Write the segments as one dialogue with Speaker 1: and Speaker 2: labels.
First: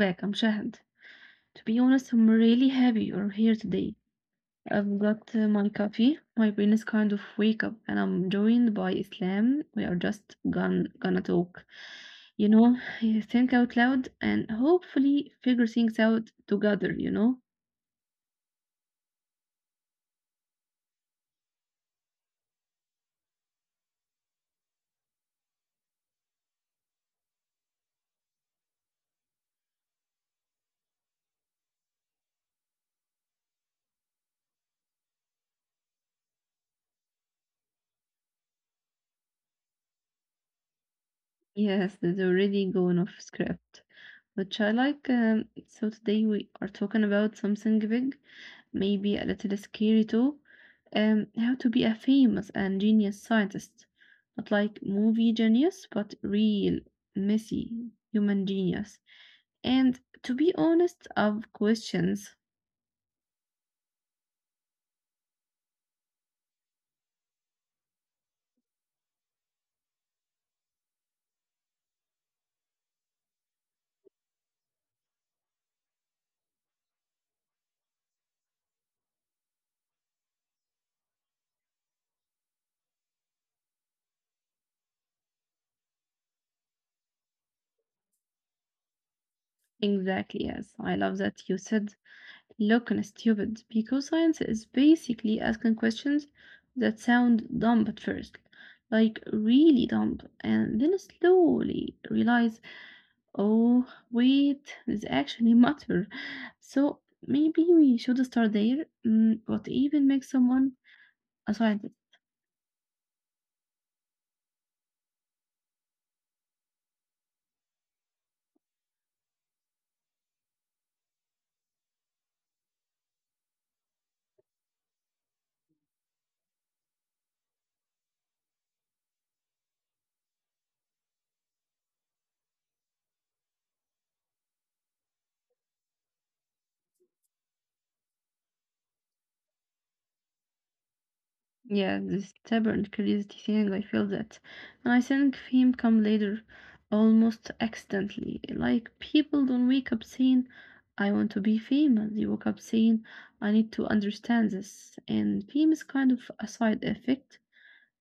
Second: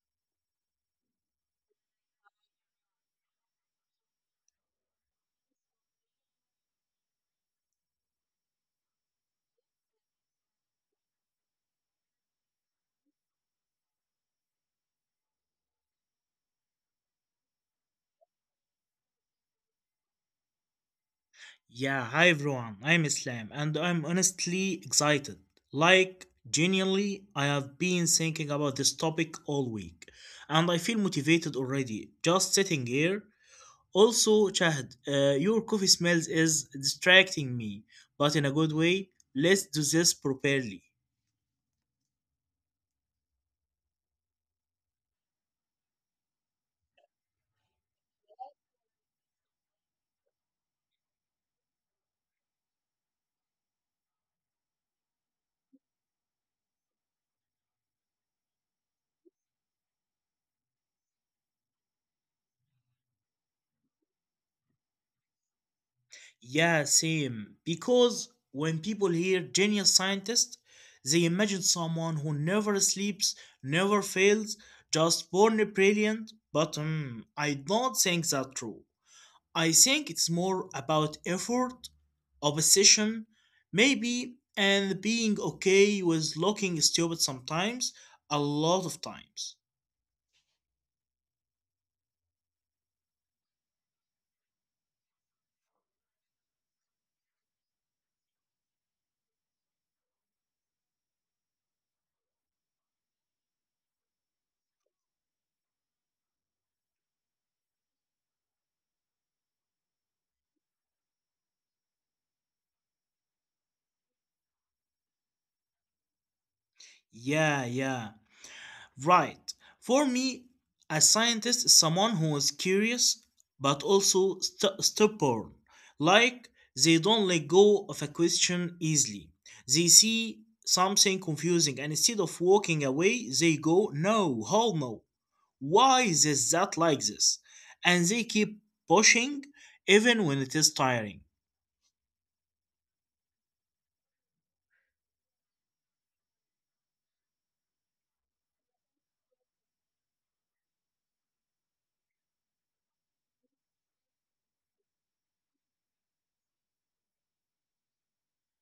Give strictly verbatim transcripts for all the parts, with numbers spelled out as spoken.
Speaker 1: back. I'm Shahad. To be honest, I'm really happy you're here today. I've got uh, my coffee. My brain is kind of wake up and I'm joined by Islam. We are just gon gonna talk. You know, think out loud and hopefully figure things out together, you know?
Speaker 2: Yeah, hi everyone. I'm Islam and I'm honestly excited. Like, genuinely, I have been thinking about this topic all week and I feel motivated already just sitting here. Also, Chad, uh, your coffee smells is distracting me, but in a good way. Let's do this properly.
Speaker 1: Yes, there's already going off script. Which I like. Um, so today we are talking about something big, maybe a little scary too. Um, how to be a famous and genius scientist. Not like movie genius, but real, messy human genius. And to be honest, of questions.
Speaker 2: Yeah, same. Because when people hear genius scientist, they imagine someone who never sleeps, never fails, just born brilliant. But mm, I don't think that's true. I think it's more about effort, obsession, maybe, and being okay with looking stupid sometimes, a lot of times.
Speaker 1: Exactly, yes. I love that you said look and stupid because science is basically asking questions that sound dumb at first, like really dumb, and then slowly realize, oh, wait, this actually matter. So maybe we should start there. Mm, what even makes someone a scientist?
Speaker 2: Yeah, yeah. Right. For me, a scientist is someone who is curious but also st- stubborn. Like they don't let go of a question easily. They see something confusing and instead of walking away, they go, no, hold no. Why is this that like this? And they keep pushing even when it is tiring.
Speaker 1: Yeah, this stubborn curiosity thing, I feel that. And I think fame come later, almost accidentally. Like people don't wake up saying, I want to be famous. They wake up saying, I need to understand this. And fame is kind of a side effect,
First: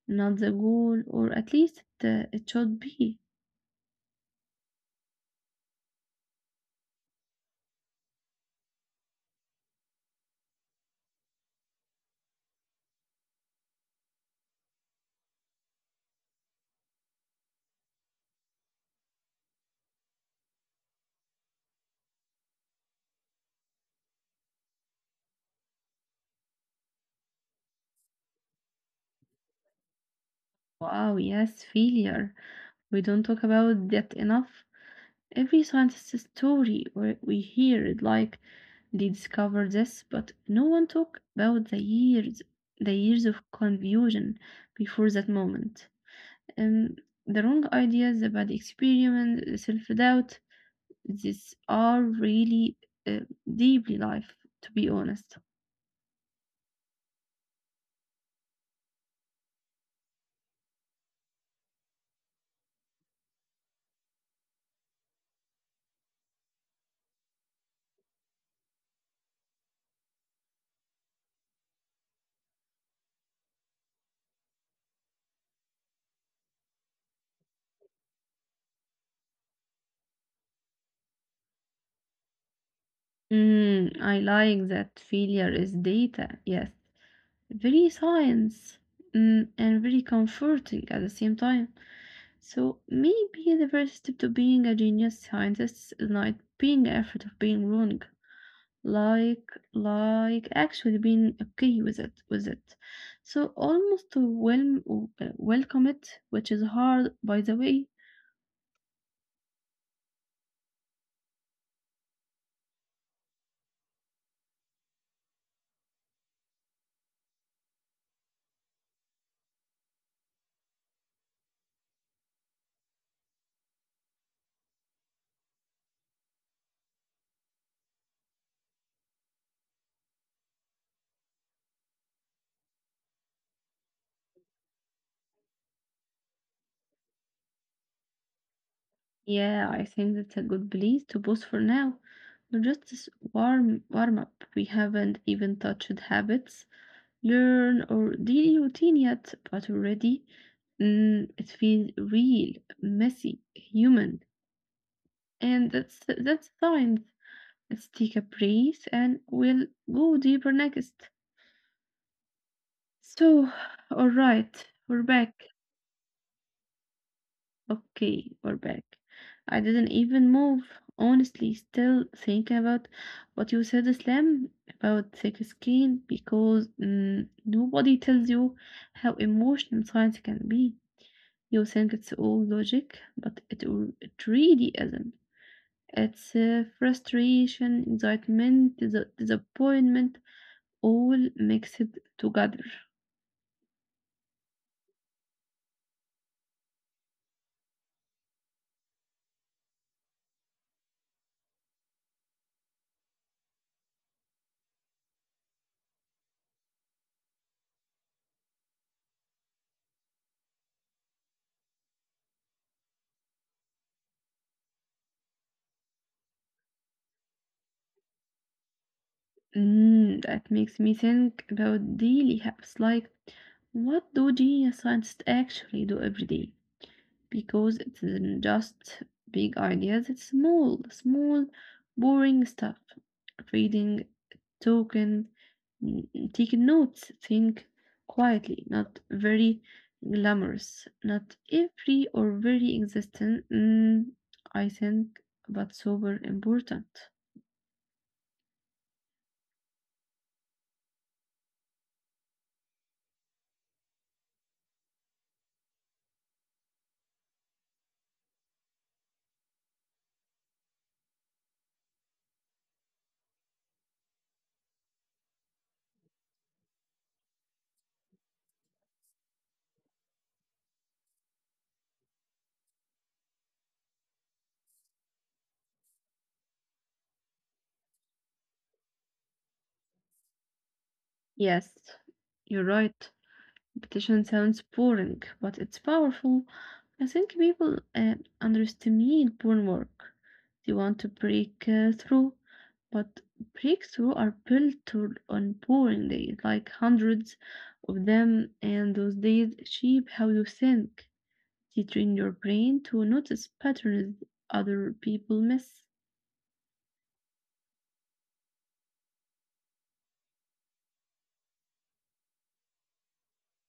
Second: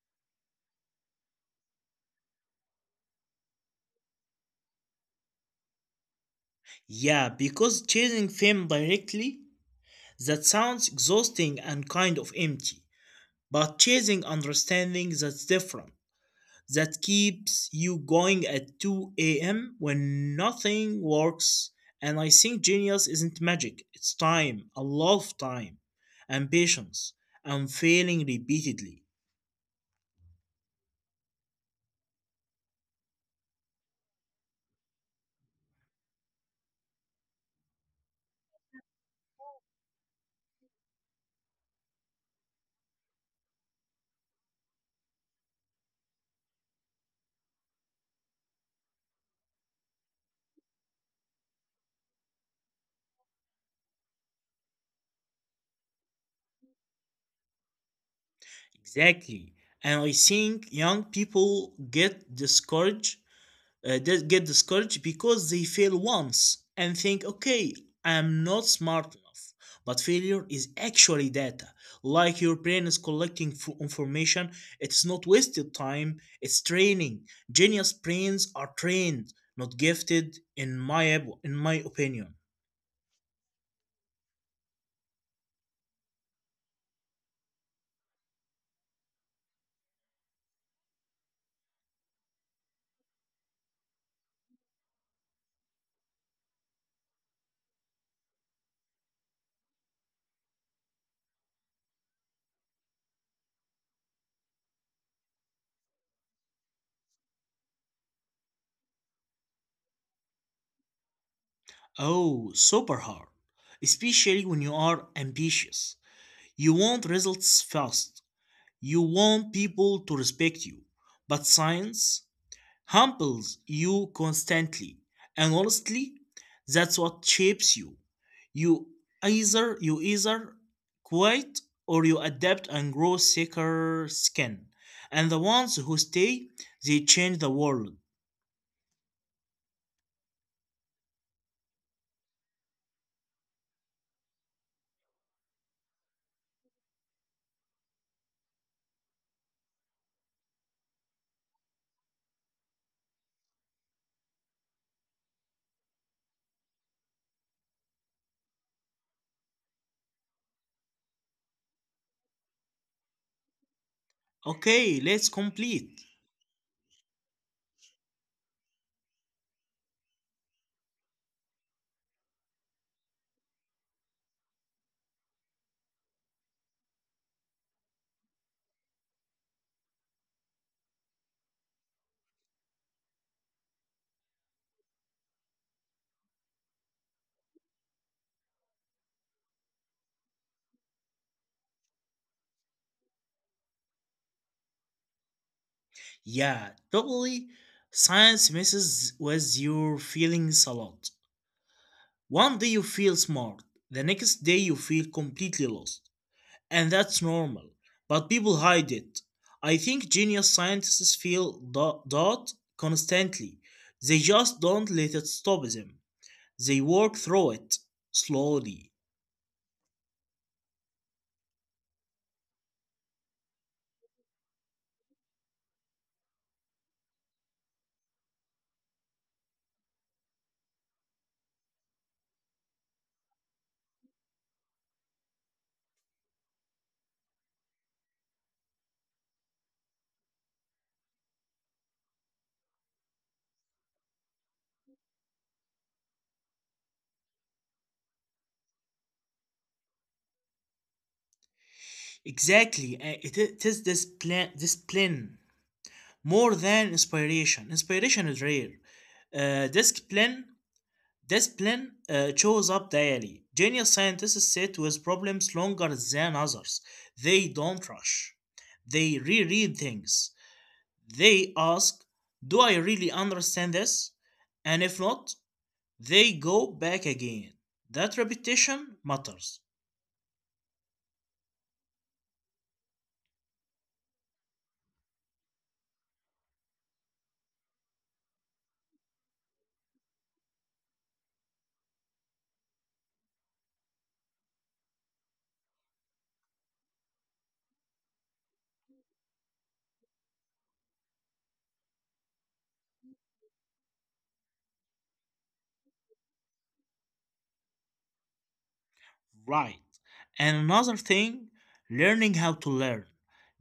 Speaker 1: not the goal, or at least it, uh, it should be.
Speaker 2: Yeah, because chasing fame directly, that sounds exhausting and kind of empty, but chasing understanding, that's different. That keeps you going at two a m a.m when nothing works, and I think genius isn't magic. It's time, a lot of time, and patience, and failing repeatedly.
Speaker 1: Wow, yes, failure. We don't talk about that enough. Every scientist's story we we hear it like they discovered this, but no one talk about the years the years of confusion before that moment. And the wrong ideas, the bad experiment, the self-doubt, these are really uh, deeply life, to be honest.
Speaker 2: Exactly, and I think young people get discouraged, uh, just get discouraged because they fail once and think, okay, I'm not smart enough. But failure is actually data. Like, your brain is collecting f- information. It's not wasted time, it's training. Genius brains are trained, not gifted, in my, ab- in my opinion.
Speaker 1: Mm, I like that failure is data, yes. Very science mm, and very comforting at the same time. So maybe the first step to being a genius scientist is not being afraid of being wrong. Like like actually being okay with it with it. So almost to wel- uh, welcome it, which is hard by the way.
Speaker 2: Oh, super hard. Especially when you are ambitious. You want results fast. You want people to respect you. But science? Humbles you constantly. And honestly, that's what shapes you. You either you either quit or you adapt and grow thicker skin. And the ones who stay, they change the world.
Speaker 1: Yeah, I think that's a good place to pause for now. We're just this warm warm up. We haven't even touched habits learn or daily routine yet, but already mm, it feels real, messy, human. And that's that's fine. Let's take a breath and we'll go deeper next. So, all right, we're
Speaker 2: Okay,
Speaker 1: back.
Speaker 2: let's complete.
Speaker 1: Okay, we're back. I didn't even move. Honestly, still thinking about what you said, Islam, about thick skin, because mm, nobody tells you how emotional science can be. You think it's all logic, but it, it really isn't. It's uh, frustration, excitement, dis- disappointment, all mixed together.
Speaker 2: Yeah, totally. Science messes with your feelings a lot. One day you feel smart, the next day you feel completely lost, and that's normal. But people hide it. I think genius scientists feel tha- that constantly. They just don't let it stop them. They work through it slowly.
Speaker 1: Mm, that makes me think about daily habits like what do genius scientists actually do every day? Because it's n- just big ideas, it's small, small, boring stuff. Reading, talking, taking notes, think quietly, not very glamorous, not every or very existent, mm, I think, but super important.
Speaker 2: Exactly, uh, it, i- it is this plan, discipline more than inspiration. Inspiration is rare. Uh, discipline, discipline uh, shows up daily. Genius scientists sit with problems longer than others. They don't rush, they reread things. They ask, do I really understand this? And if not, they go back again. That repetition matters.
Speaker 1: Yes, you're right. Competition sounds boring, but it's powerful. I think people uh, underestimate born work. They want to break uh, through, but breakthrough are built to- on boring days, like hundreds of them, and those days shape how you think. They train your brain to notice patterns other people miss.
Speaker 2: Right. And another thing, learning how to learn.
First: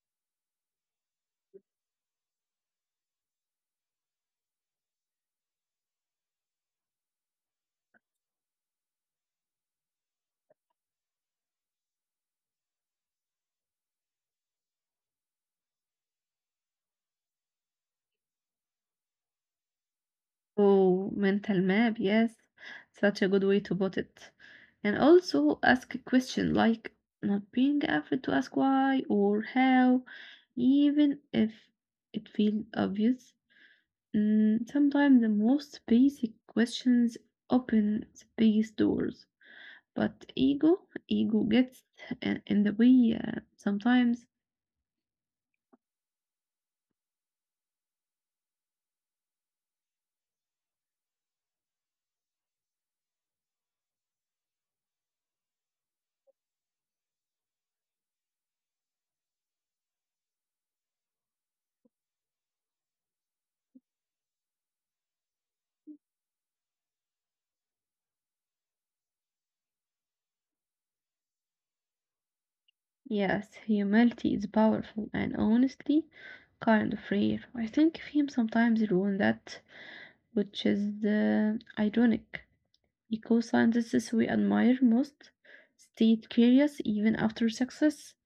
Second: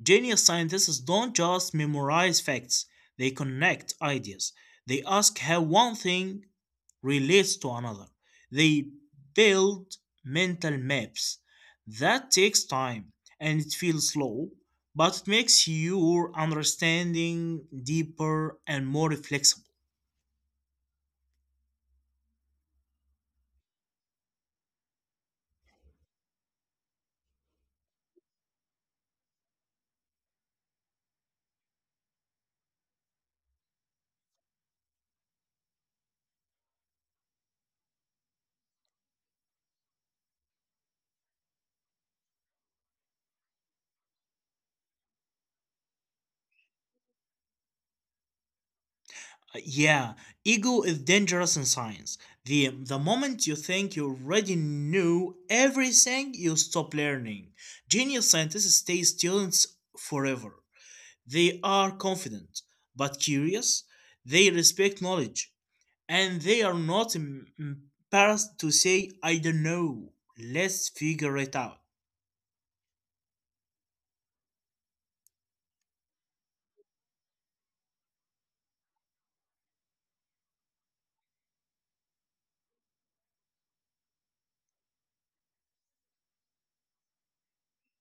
Speaker 2: Genius scientists don't just memorize facts, they connect ideas. They ask how one thing relates to another. They build mental maps. That takes time and it feels slow, but it makes your understanding deeper and more flexible.
Speaker 1: Oh, mental map, yes. Such a good way to put it. And also ask a question like not being afraid to ask why or how, even if it feels obvious. Mm, sometimes the most basic questions open the biggest doors, but ego, ego gets i- in the way uh, sometimes.
Speaker 2: Uh, Yeah, ego is dangerous in science. The, the moment you think you already know everything, you stop learning. Genius scientists stay students forever. They are confident, but curious. They respect knowledge, and they are not em- embarrassed to say, I don't know, let's figure it out.
Speaker 1: Yes, humility is powerful and honestly kind of rare. I think fame sometimes ruin that which is uh, ironic because scientists we admire most stayed curious even after success.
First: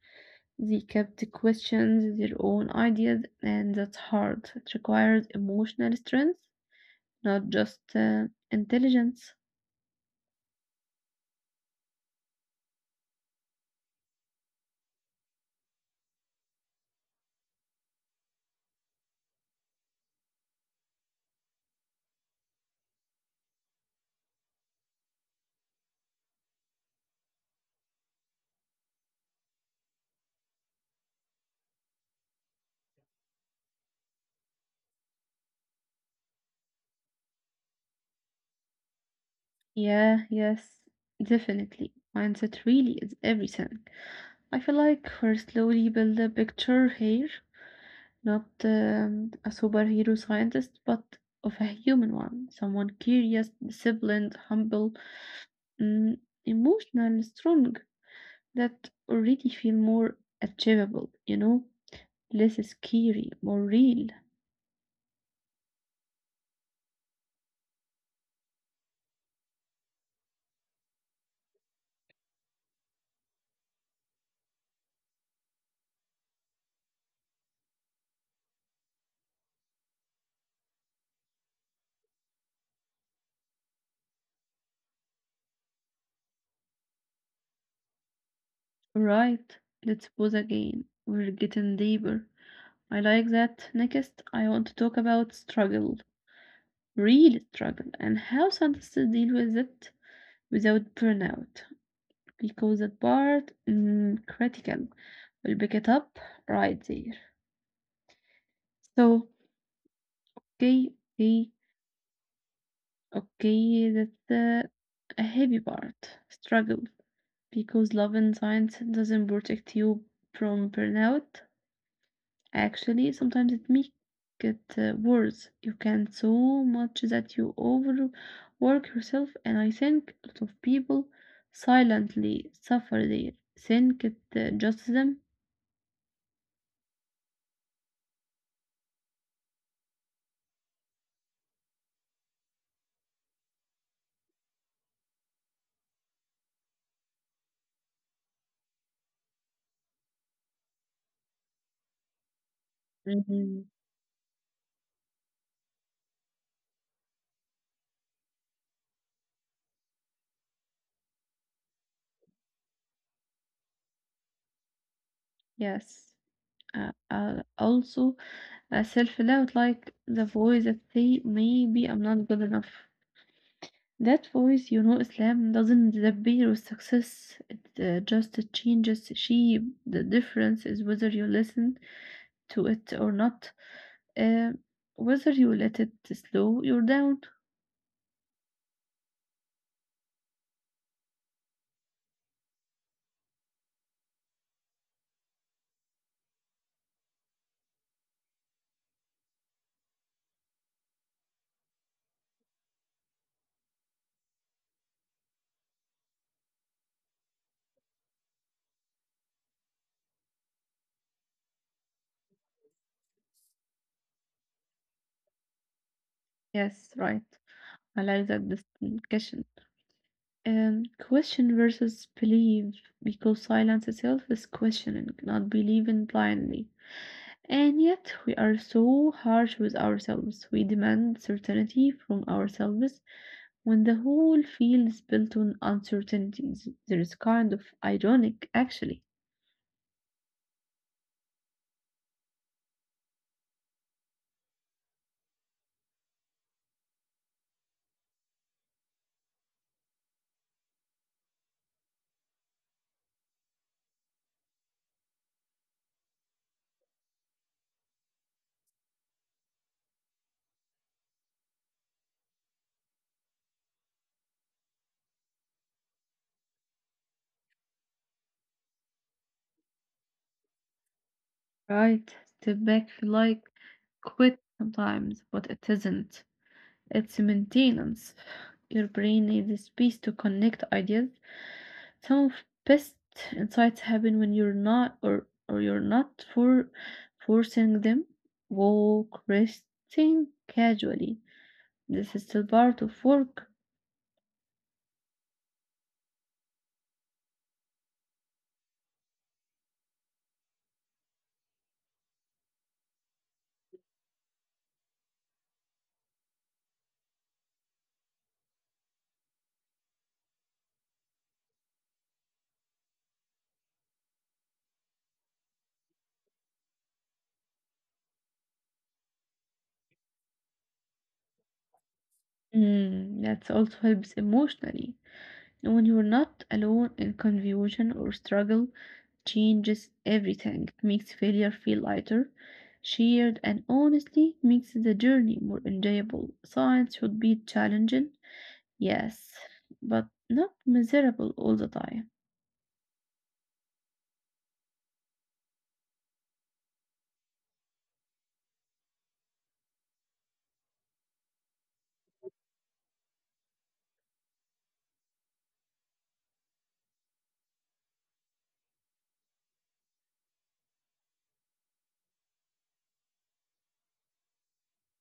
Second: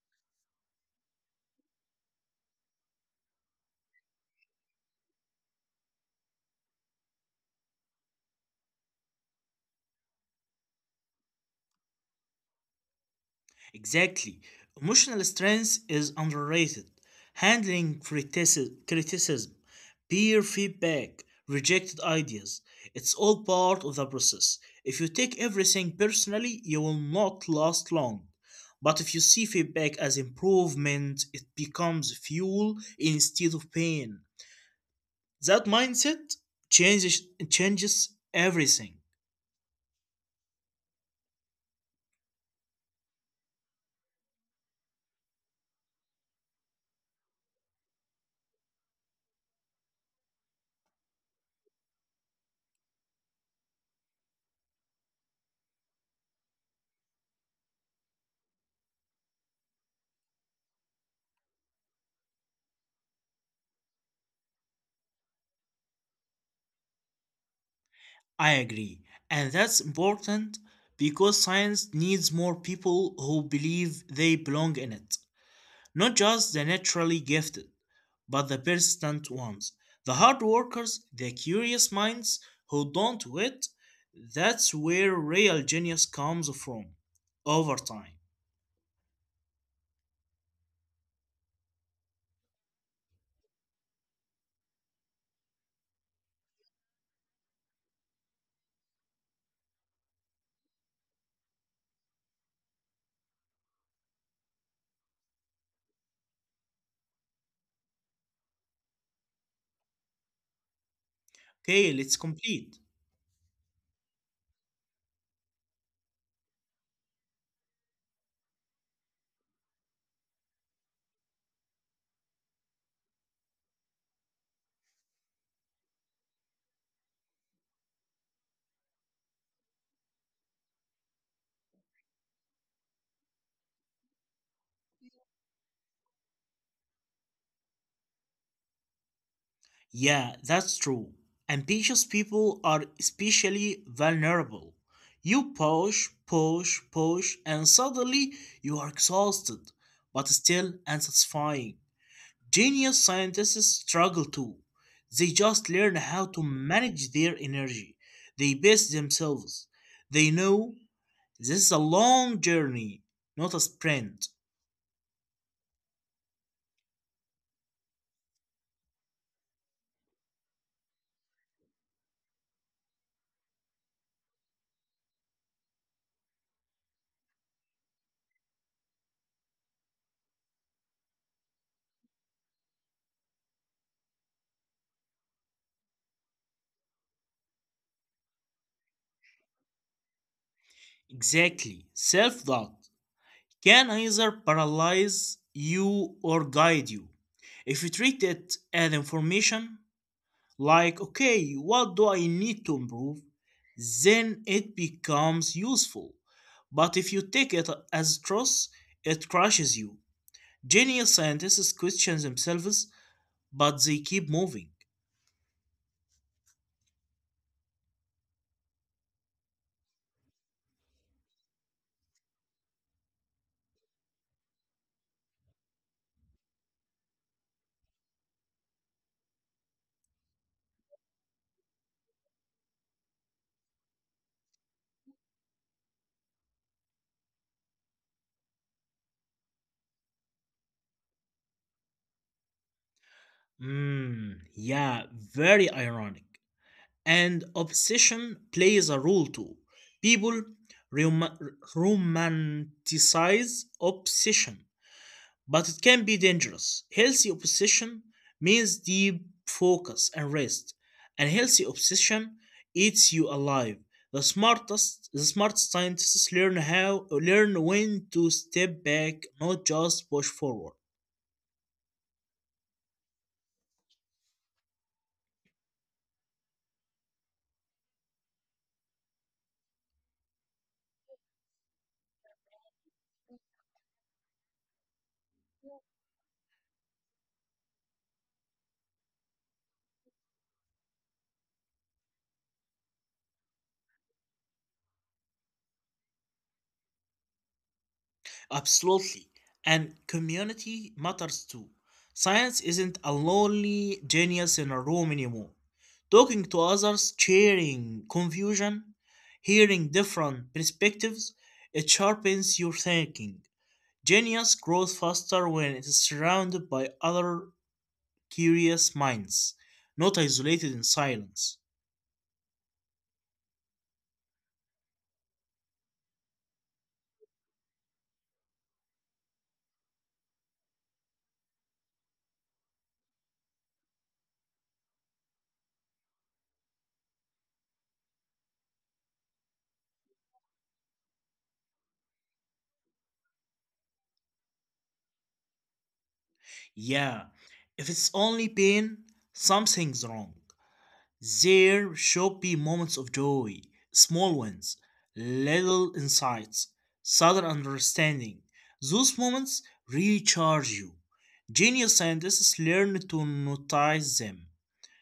Speaker 1: They kept questioning their own ideas, and that's hard. It requires emotional strength, not just uh, intelligence.
Speaker 2: Exactly. Emotional strength is underrated. Handling critici- criticism, peer feedback, rejected ideas, it's all part of the process. If you take everything personally, you will not last long. But if you see feedback as improvement, it becomes fuel instead of pain. That mindset changes changes everything.
Speaker 1: Yeah, yes, definitely. Mindset really is everything. I feel like we're slowly building a picture here. Not um, a superhero scientist, but of a human one. Someone curious, disciplined, humble, mm, emotional, strong, that already feel more achievable, you know? Less scary, more real.
Speaker 2: I agree. And that's important because science needs more people who believe they belong in it. Not just the naturally gifted, but the persistent ones. The hard workers, the curious minds who don't wait. That's where real genius comes from over time.
Speaker 1: Right, let's pause again. We're getting deeper. I like that. Next, I want to talk about struggle, real struggle, and how scientists deal with it without burnout. Because that part mm, critical will pick it up right there. So okay, okay,
Speaker 2: Okay, let's complete.
Speaker 1: okay, that's uh, a heavy part. Struggle because love and science doesn't protect you from burnout. Actually, sometimes it makes it uh, worse. You can so much that you overwork yourself, and I think a lot of people silently suffer there. Think it uh, just them.
Speaker 2: Yeah, that's true. Ambitious people are especially vulnerable. You push, push, push, and suddenly you are exhausted, but still unsatisfying. Genius scientists
Speaker 1: Mhm.
Speaker 2: struggle too. They just learn how to manage their energy. They pace themselves. They know this is a long journey, not a sprint.
Speaker 1: Yes. Uh, uh, also, uh, self-doubt, like the voice that say, maybe I'm not good enough. That voice, you know, Islam doesn't disappear with success. It uh, just changes shape. The difference is whether you listen to it or not, uh, whether you let it slow you down.
Speaker 2: Exactly. Self doubt can either paralyze you or guide you. If you treat it as information, like, okay, what do I need to improve? Then it becomes useful. But if you take it as truth, it crushes you. Genius scientists question themselves, but they keep moving.
Speaker 1: Yes, right. I like that distinction. Um, question versus believe, because silence itself is questioning, not believing blindly. And yet, we are so harsh with ourselves. We demand certainty from ourselves when the whole field is built on uncertainties. There is kind of ironic, actually.
Speaker 2: Hmm, yeah, very ironic. And obsession plays a role too. People rom- romanticize obsession, but it can be dangerous. Healthy obsession means deep focus and rest, and healthy obsession eats you alive. The smartest, the smartest scientists learn how learn when to step back, not just push forward.
Speaker 1: Right? Step back, feel like quit sometimes, but it isn't. It's maintenance. Your brain needs space to connect ideas. Some of best insights happen when you're not or or you're not for forcing them. Walk, resting casually. This is still part of work.
Speaker 2: Absolutely. And community matters too. Science isn't a lonely genius in a room anymore. Talking to others, sharing confusion, hearing different perspectives, it sharpens your thinking. Genius grows faster when it is surrounded by other curious minds, not isolated in silence.
Speaker 1: Mm, that also helps emotionally. And when you're not alone in confusion or struggle, changes everything. Makes failure feel lighter, shared, and honestly makes the journey more enjoyable. Science should be challenging, yes, but not miserable all the time.
Speaker 2: Yeah, if it's only pain, something's wrong. There should be moments of joy, small ones, little insights, sudden understanding. Those moments recharge you. Genius scientists learn to notice them,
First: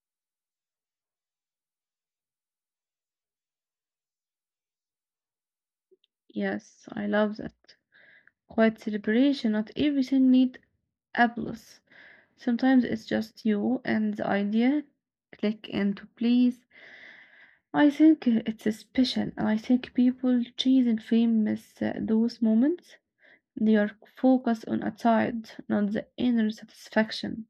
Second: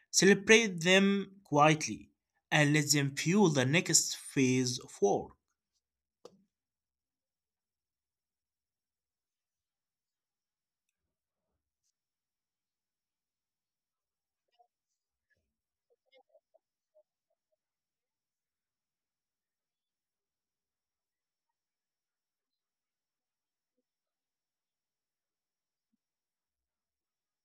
Speaker 2: celebrate them quietly, and let them fuel the next phase of work.
Speaker 1: Yes, I love that. Quiet celebration, not everything need applause. Sometimes it's just you and the idea. Click and to please. I think it's special, and I think people chase and famous uh, those moments. They are focused on outside, not the inner satisfaction.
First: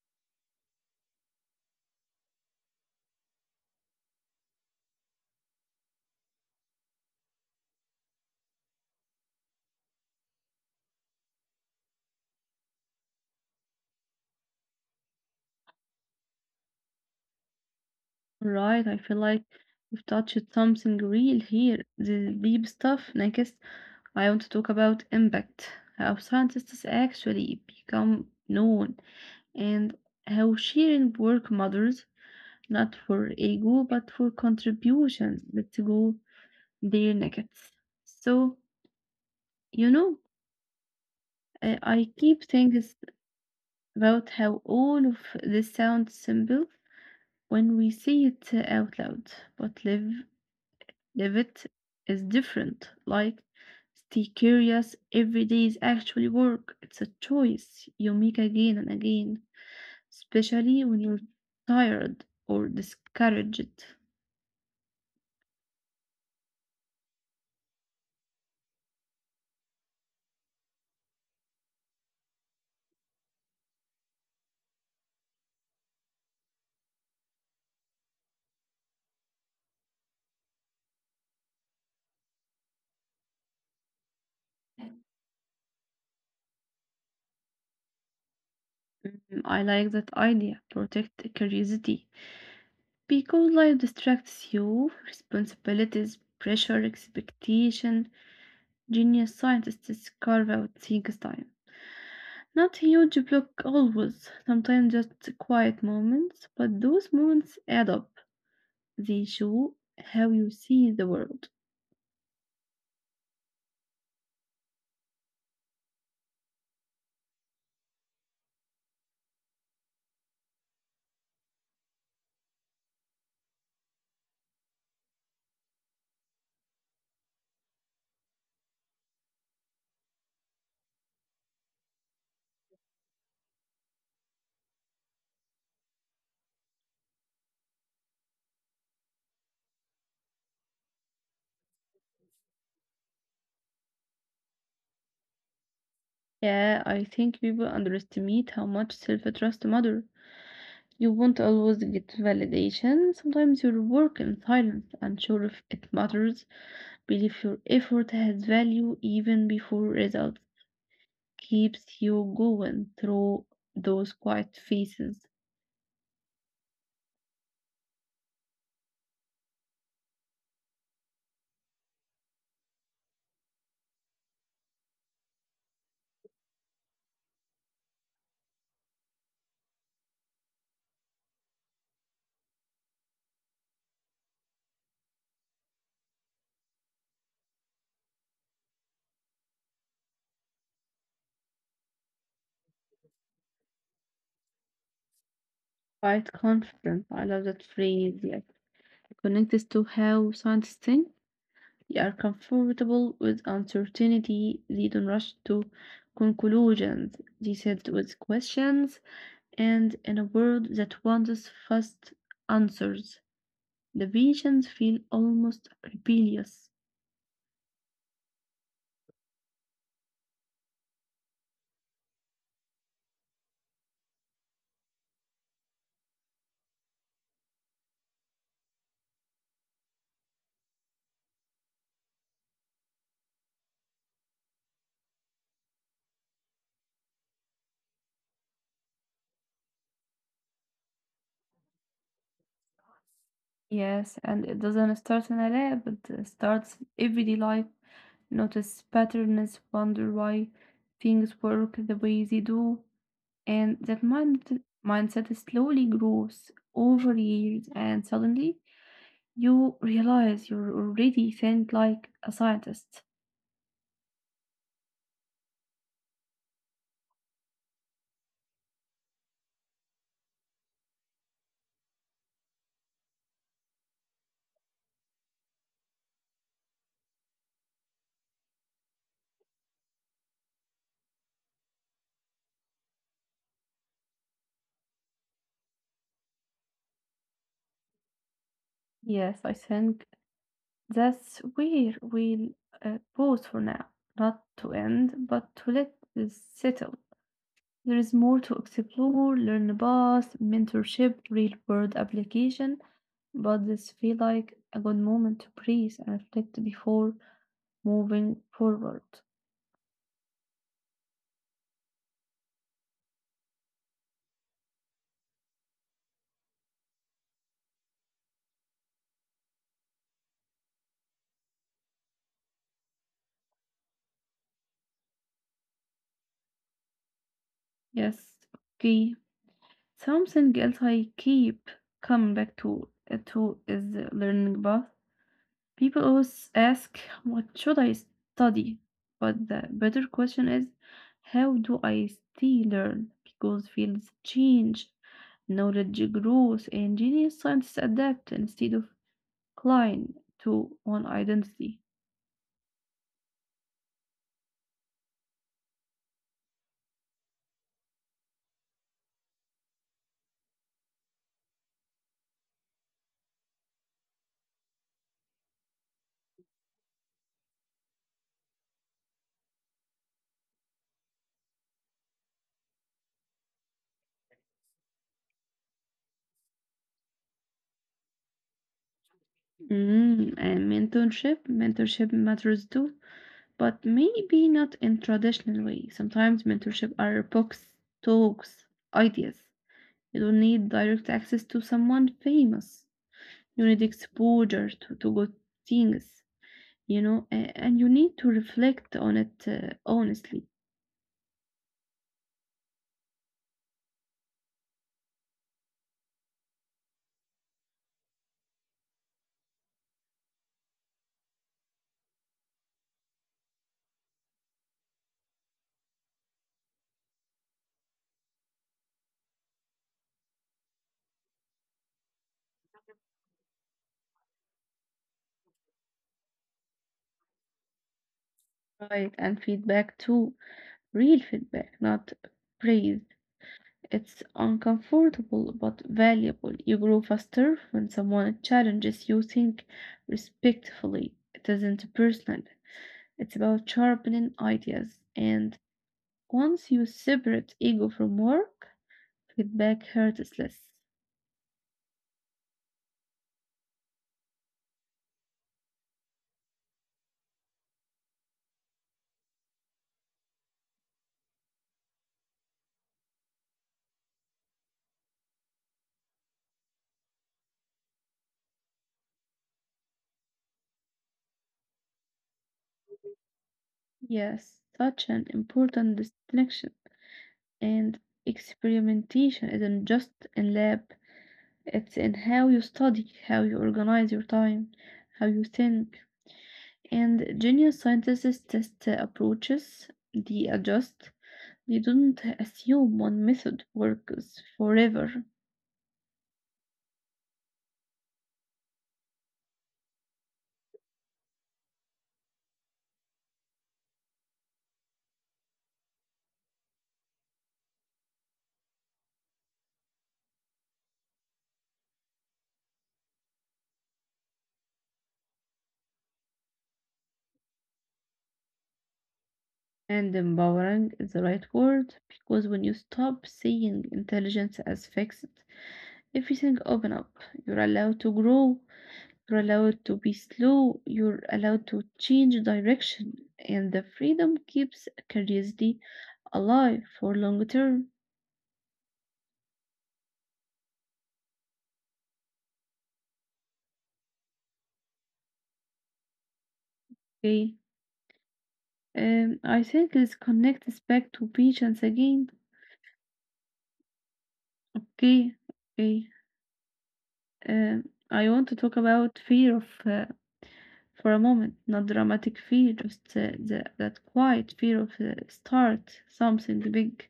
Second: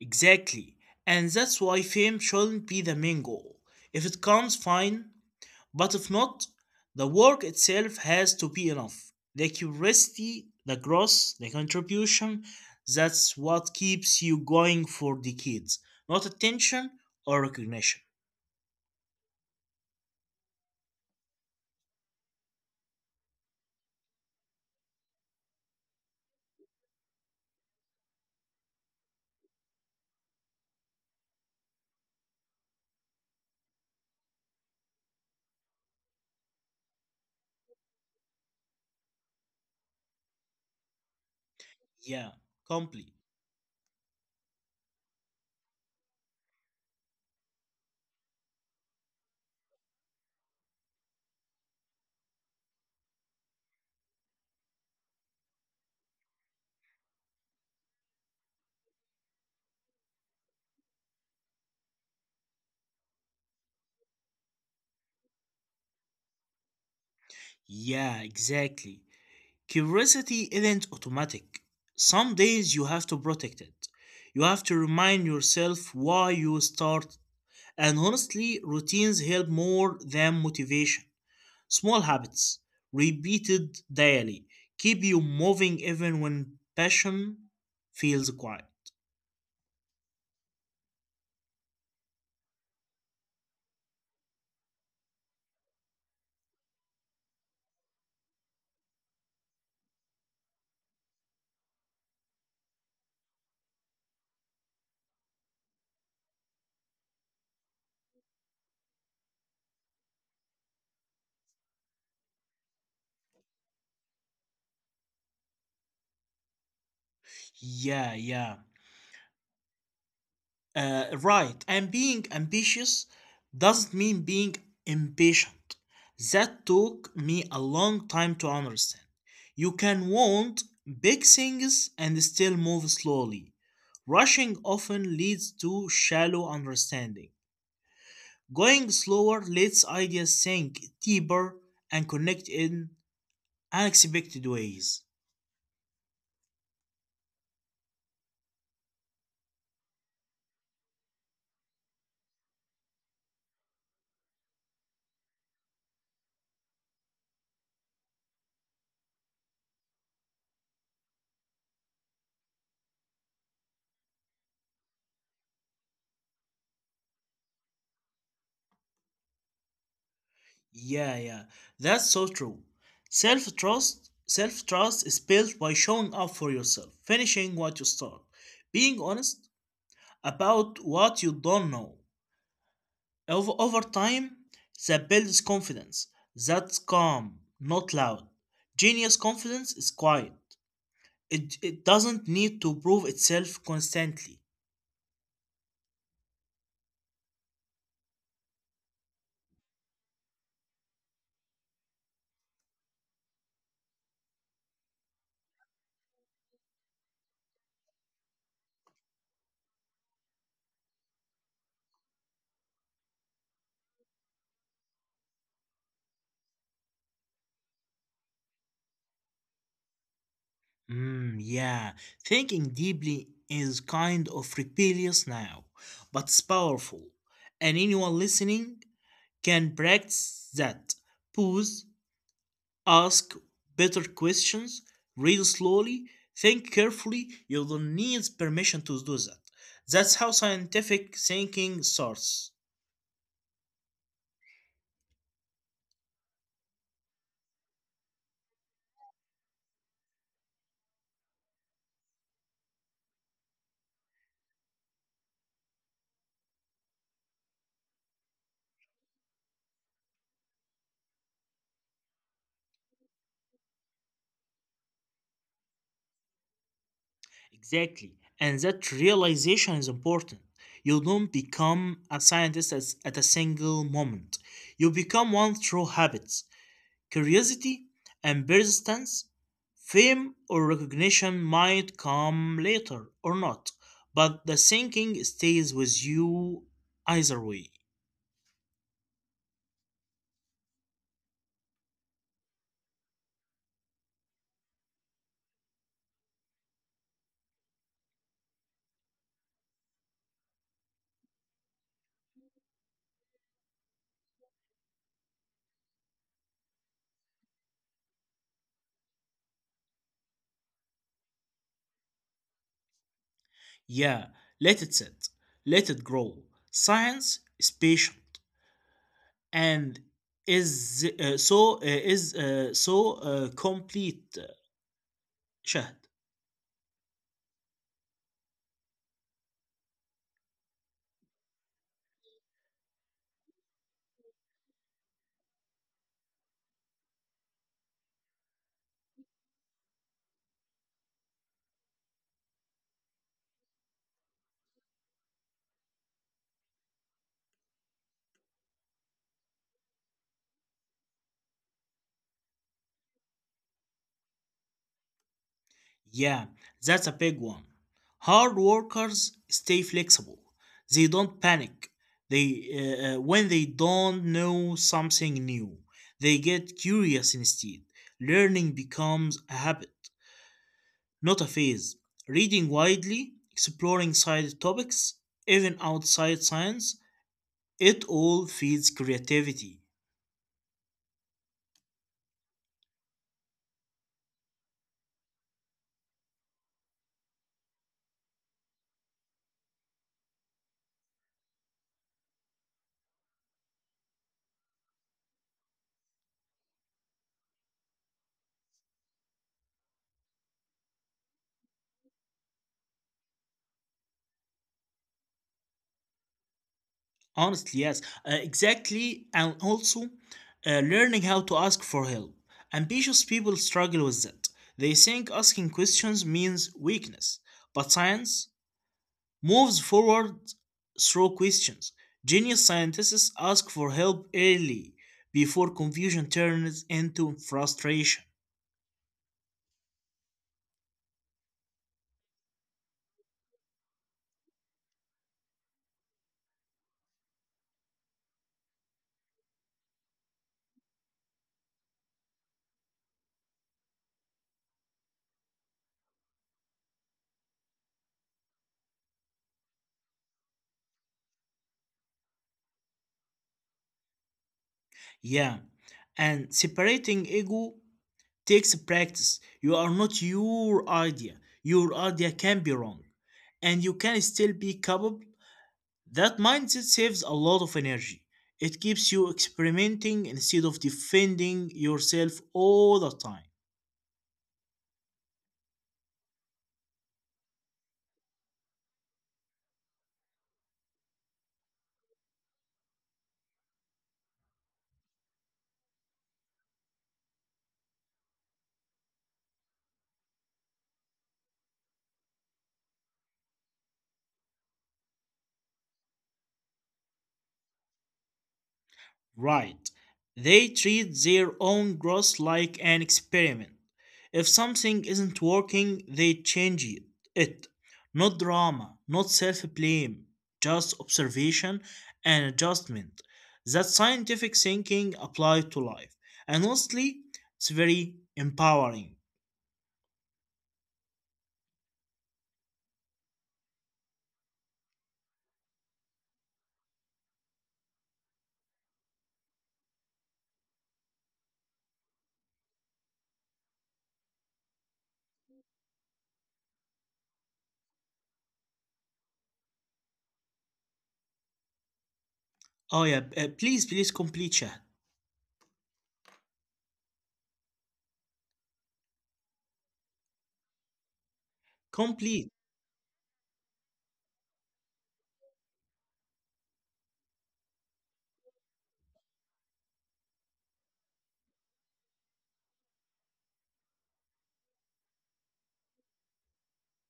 Speaker 2: Exactly. And that's why fame shouldn't be the main goal. If it comes, fine. But if not, the work itself has to be enough. The curiosity, the growth, the contribution, that's what keeps you going for decades, not attention or recognition.
Speaker 1: Right, I feel like we've touched something real here. The deep stuff, like I want to talk about impact, how scientists actually become known, and how sharing work matters, not for ego, but for contributions. Let's go there next. So, you know, I
Speaker 2: Yeah,
Speaker 1: I keep
Speaker 2: complete.
Speaker 1: thinking about how all of this sounds simple when we say it out loud, but live Levitt is different. Like, stay curious. Every day is actually work. It's a choice you make again and again, especially when you're tired or discouraged.
Speaker 2: Yeah, exactly. Curiosity isn't automatic. Some days you have to protect it. You have to remind yourself why you start. And honestly, routines help more than motivation. Small habits, repeated daily, keep you moving even when passion feels quiet.
Speaker 1: Mm, I like that idea. Protect curiosity. Because life distracts you, responsibilities, pressure, expectation. Genius scientists carve out things time. Not huge block always, sometimes just quiet moments, but those moments add up. They show how you see the world.
Speaker 2: Yeah, yeah. Uh, right. And being ambitious doesn't mean being impatient. That took me a long time to understand. You can want big things and still move slowly. Rushing often leads to shallow understanding. Going slower lets ideas sink deeper and connect in unexpected ways.
Speaker 1: Yeah, I think people underestimate how much self-trust matters. You won't always get validation. Sometimes your work in silence, unsure if it matters, believe your effort has value even before results, keeps you going through those quiet phases.
Speaker 2: Yeah, yeah, that's so true. Self trust, self trust is built by showing up for yourself, finishing what you start, being honest about what you don't know. Over, over time, that builds confidence. That's calm, not loud. Genius confidence is quiet. It, it doesn't need to prove itself constantly.
Speaker 1: Quiet confidence, I love that phrase, yeah. Connects to how scientists think. They are comfortable with uncertainty. They don't rush to conclusions. They sit with questions, and in a world that wants fast answers, the visions feel almost rebellious.
Speaker 2: Mm, yeah, thinking deeply is kind of rebellious now, but it's powerful. And anyone listening can practice that. Pause, ask better questions, read slowly, think carefully. You don't need permission to do that. That's how scientific thinking starts.
Speaker 1: Yes, and it doesn't start in a lab, it uh, starts everyday life. Notice patterns, wonder why things work the way they do, and that mind mindset slowly grows over years, and suddenly you realize you're already think like a scientist.
Speaker 2: Exactly. And that realization is important. You don't become a scientist as, at a single moment. You become one through habits, curiosity, and persistence. Fame or recognition might come later or not, but the thinking stays with you either way.
Speaker 1: Yes, I think that's where we'll uh, pause for now. Not to end, but to let this settle. There is more to explore, learn about, mentorship, real world application, but this feel like a good moment to breathe and reflect before moving forward.
Speaker 2: Yeah, let it sit, let it grow. Science is patient. And is uh, so uh, is uh, so uh, complete uh, شهد.
Speaker 1: Yes, okay. Something else I keep coming back to, uh, to is the learning path. People always ask, what should I study? But the better question is, how do I still learn? Because fields change, knowledge grows, and genius scientists adapt instead of clinging to one identity.
Speaker 2: Yeah, that's a big one. Hard workers stay flexible. They don't panic. They uh, uh, when they don't know something new, they get curious instead. Learning becomes a habit, not a phase. Reading widely, exploring side topics, even outside science, it all feeds creativity.
Speaker 1: Mm, and mentorship, mentorship matters too, but maybe not in traditional way. Sometimes mentorship are books, talks, ideas. You don't need direct access to someone famous. You need exposure to, to good things, you know, a- and you need to reflect on it uh, honestly.
Speaker 2: Honestly, yes, uh, exactly. And also, uh, learning how to ask for help. Ambitious people struggle with that. They think asking questions means weakness, but science moves forward through questions. Genius scientists ask for help early before confusion turns into frustration.
Speaker 1: Right, and feedback too, real feedback, not praise. It's uncomfortable but valuable. You grow faster when someone challenges you think respectfully. It isn't personal, it's about sharpening ideas, and once you separate ego from work, feedback hurts less.
Speaker 2: Yeah, and separating ego takes practice. You are not your idea. Your idea can be wrong, and you can still be capable. That mindset saves a lot of energy. It keeps you experimenting instead of defending yourself all the time.
Speaker 1: Yes, such an important distinction. And experimentation isn't just in lab, it's in how you study, how you organize your time, how you think. And genius scientists test uh, approaches, they adjust, they don't assume one method works forever.
Speaker 2: Right. They treat their own growth like an experiment. If something isn't working, they change it. it. Not drama, not self blame, just observation and adjustment. That scientific thinking applied to life. And honestly, it's very empowering.
Speaker 1: And empowering is the right word because when you stop seeing intelligence as fixed, everything opens up. You're allowed to grow, you're allowed to be slow, you're allowed to change direction, and the freedom keeps curiosity alive for long term.
Speaker 2: Oh, yeah, uh, please, please complete, Shahd.
Speaker 1: Okay, um, I think let's connect this connects us back to patience again.
Speaker 2: Complete.
Speaker 1: Okay, okay. Um, I want to talk about fear of uh, for a moment, not dramatic fear, just uh, the, that quiet fear of uh, start something big.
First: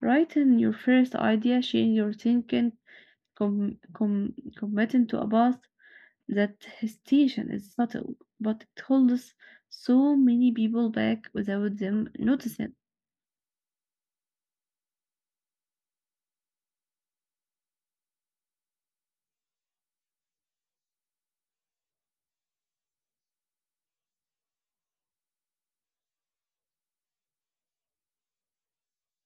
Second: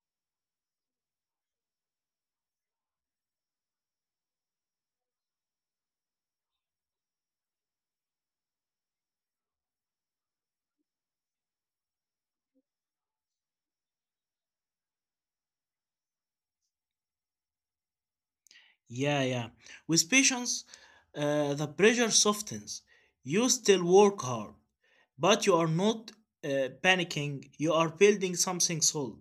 Speaker 1: Write in your first idea, share your thinking, com- com- committing to a path that hesitation is subtle, but it holds so many people back without them noticing.
Speaker 2: Yeah, yeah. With patience, uh, the pressure softens. You still work hard, but you are not uh, panicking. You are building something solid.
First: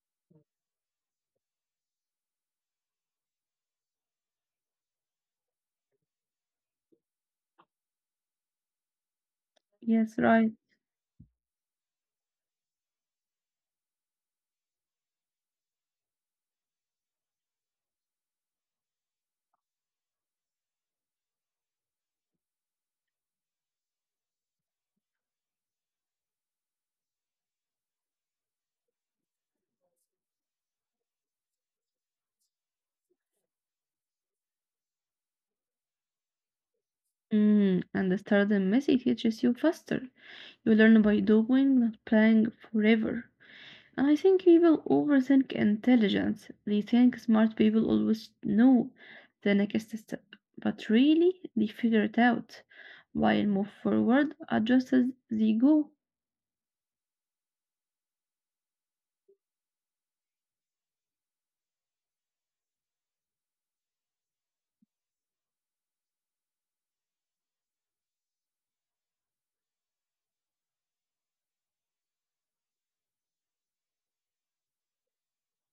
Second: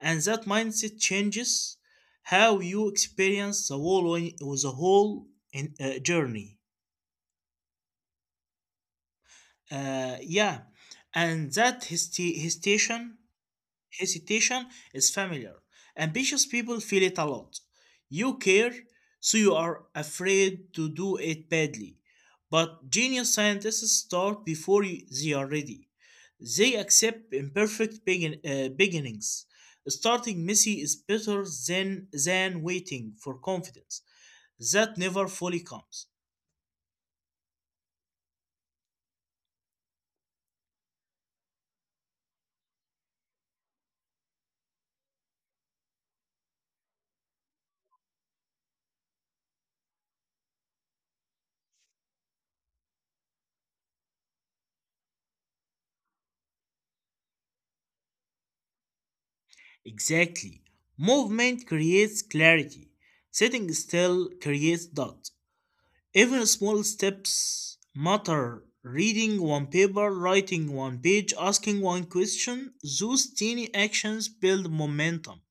Speaker 2: And that mindset changes how you experience the whole, the whole in, uh, journey.
Speaker 1: Yes,
Speaker 2: Uh,
Speaker 1: right.
Speaker 2: yeah. And that hesti- hesitation Hesitation is familiar. Ambitious people feel it a lot. You care, so you are afraid to do it badly. But genius scientists start before y- they are ready. They accept imperfect begin- uh, beginnings. Starting messy is better than, than waiting for confidence that never fully comes.
Speaker 1: Mm, and the stardom messy teaches you faster. You learn by doing, not playing forever. And I think people overthink intelligence. They think smart people always know the next step, but really they figure it out while move forward adjust as they go.
Speaker 2: Exactly. Movement creates clarity. Sitting still creates doubt. Even small steps matter. Reading one paper, writing one page, asking one question, those tiny actions build momentum.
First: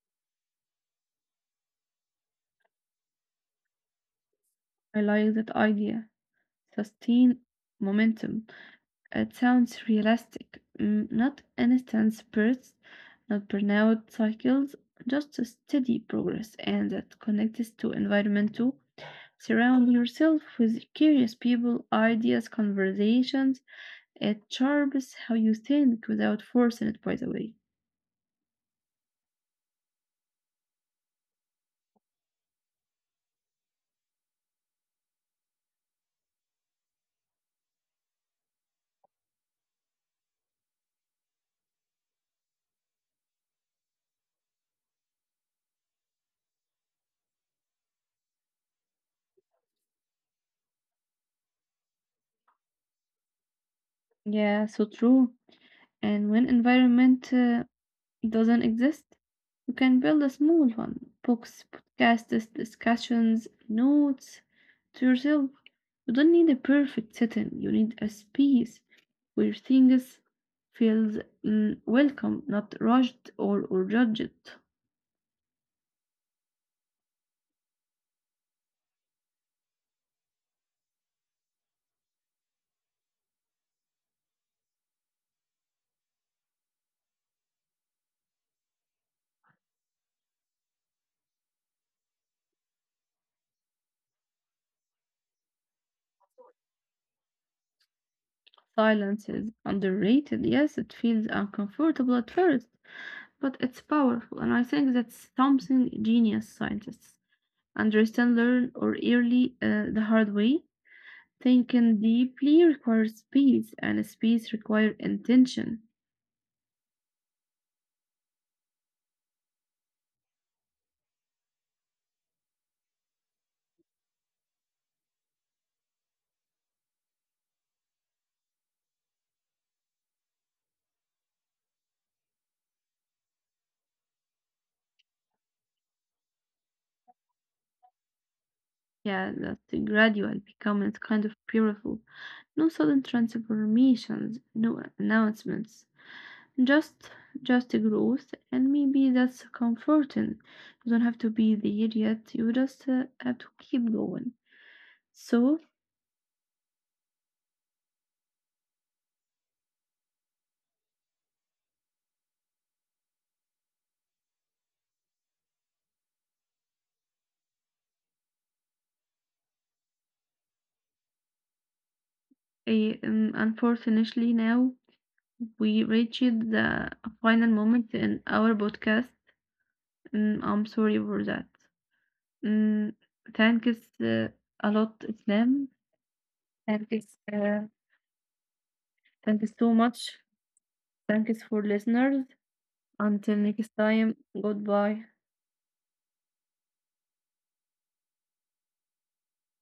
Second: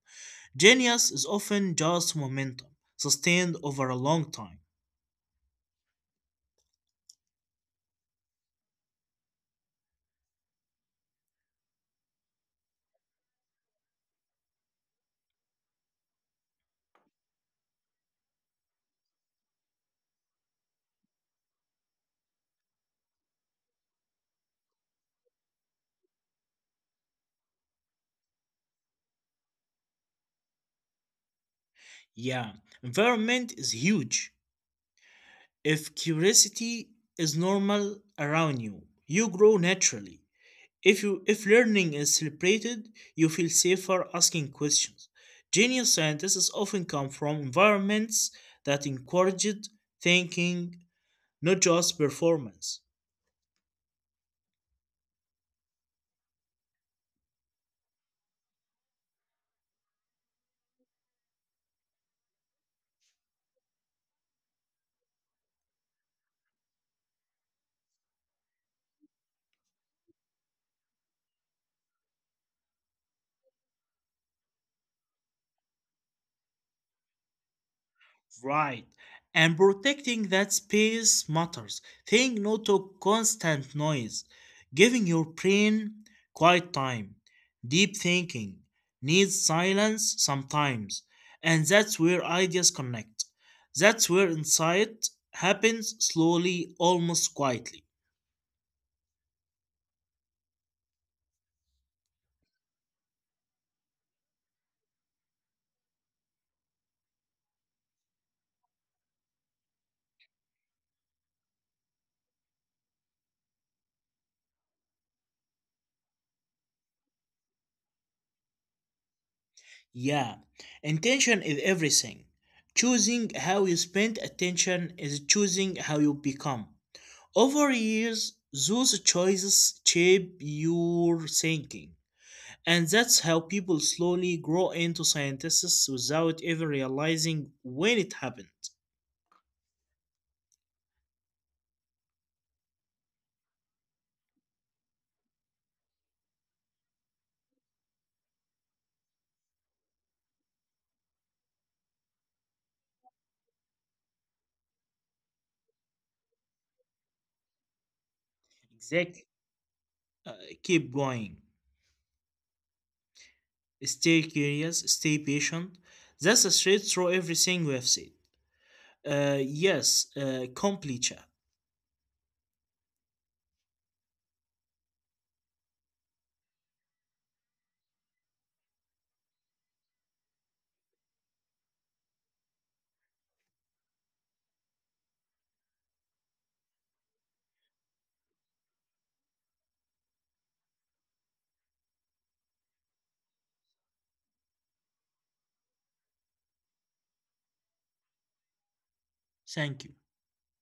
Speaker 2: Genius is often just momentum, sustained over a long time.
Speaker 1: I like that idea. Sustain momentum. It sounds realistic. Mm, not instant spurts, not burnout cycles, just a steady progress, and that connects to environment too. Surround yourself with curious people, ideas, conversations. It sharpens how you think without forcing it, by the way.
Speaker 2: Yeah, environment is huge. If curiosity is normal around you, you grow naturally. If you if learning is celebrated, you feel safer asking questions. Genius scientists often come from environments that encouraged thinking, not just performance.
Speaker 1: Yeah, so true. And when environment uh, doesn't exist, you can build a small one books, podcasts, discussions, notes to yourself. You don't need a perfect setting, you need a space where things feels mm, welcome, not rushed or, or judged.
Speaker 2: Right. And protecting that space matters. Think no to constant noise, giving your brain quiet time. Deep thinking needs silence sometimes, and that's where ideas connect. That's where insight happens slowly, almost quietly.
Speaker 1: Silence is underrated. Yes, it feels uncomfortable at first, but it's powerful. And I think that's something genius scientists understand, learn, or early uh, the hard way. Thinking deeply requires space, and space requires intention.
Speaker 2: Yeah, intention is everything. Choosing how you spend attention is choosing how you become. Over years, those choices shape your thinking, and that's how people slowly grow into scientists without ever realizing when it happened.
Speaker 1: Yeah, that's gradual becoming kind of beautiful. No sudden transformations, no announcements. Just, just a growth, and maybe that's comforting. You don't have to be there yet. You just uh, have to keep going. So,
Speaker 2: Exactly. Uh, Keep going. Stay curious, stay patient. That's a straight through everything we have said. Uh, yes, uh, komplicha.
Speaker 1: eh, um, unfortunately, now we reached the final moment in our podcast. Mm, I'm sorry for that. Mm, thank is uh, a lot Islam. Thank is uh, thank is so much. Thank is for listeners. Until next time, goodbye.
Speaker 2: Thank you.